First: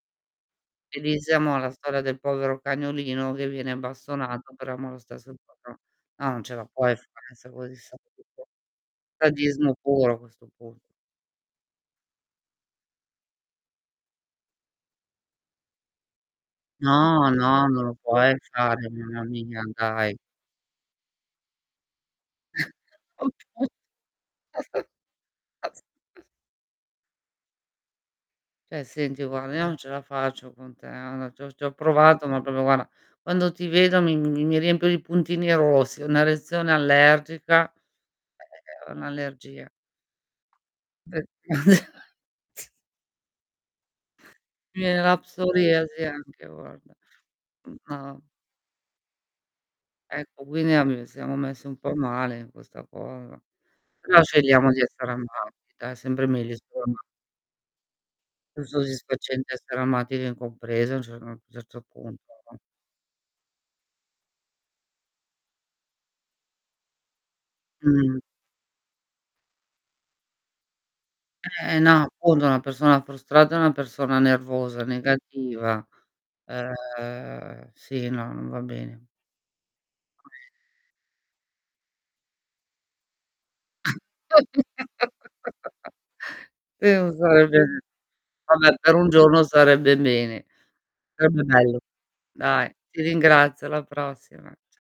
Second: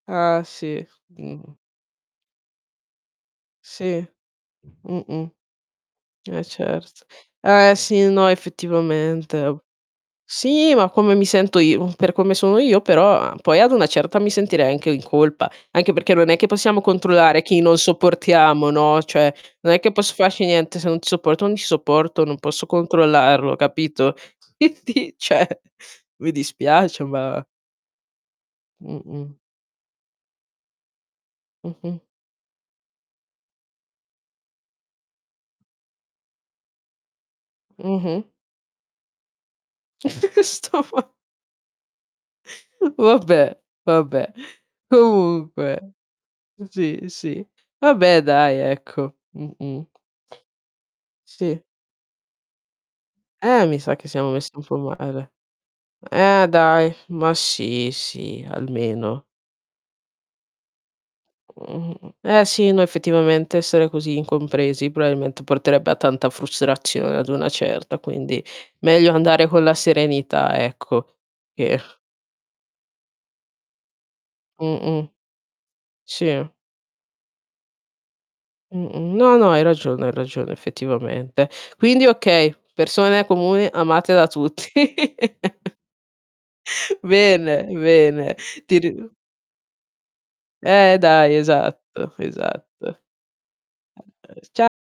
Eh sì, mh-mh. [unintelligible] la storia del povero cagnolino che viene Sì, bastonato però ama lo mh-mh. stesso il padro no Eh non ce la puoi certo. fare Eh sì, no [unintelligible] effettivamente e sadismo puro a questo sì, punto. ma come mi sento io, per come sono io però, a poi ad una certa mi sentirei anche in colpa. Anche perché non è che possiamo No, controllare chi no, non non lo puoi sopportiamo, fare, no? mamma Cioè mia, non è che posso dai. farci niente, se non ti sopporto non ti sopporto, non posso controllarlo capito? Quindi, cioè [unintelligible] mi dispiace ma Cioè senti Mh-mh. guarda io non ce la faccio con te, a na ci ho ci ho Mh-mh. provato, ma però guarda quando ti vedo mi mi riempio di puntini rossi, una reazione allergica è Mh-mh. è è un' allergia. Sto ma [unintelligible] Vabbè vabbè, Mi viene la comunque, psoriasi anche, s guarda. sì, sì, Mhmm, vabbè no. dai, ecco. Mh-mh. Ecco qui ne ab siamo Sì. messi un po' male in questa cosa. Eh mi sa che Però siamo messi un scegliamo po' di essere male. amati, dai è sempre Eh meglio dai, insomma. ma sì, sì, Più almeno. soddifacente essere amati che incompresi, a un cer uhm, un certo Mh, mh. punto, Eh no? sì, no effettivamente essere così incompresi, probabilmente porterebbe a tanta frustrazione ad una certa, Mh-mh. quindi meglio andare con la serenità ecco, Eh, che e no, appunto una persona frustrata è una persona nervosa, Mh-mh. negativa. Sì. Ehm Sì, no, non va bene. Mh-mh, no, no, hai ragione, hai [unintelligible] ragione effettivamente. Quindi okay, persone comuni amate da tutti. E non Bene, sarebbe bene, [unintelligible] vabbè ti per un ri giorno, sarebbe bene. Eh dai, Sarebbe bello. esatto, Dai esatto. Ehm, ti ringrazio alla ehm, prossima. Cia cia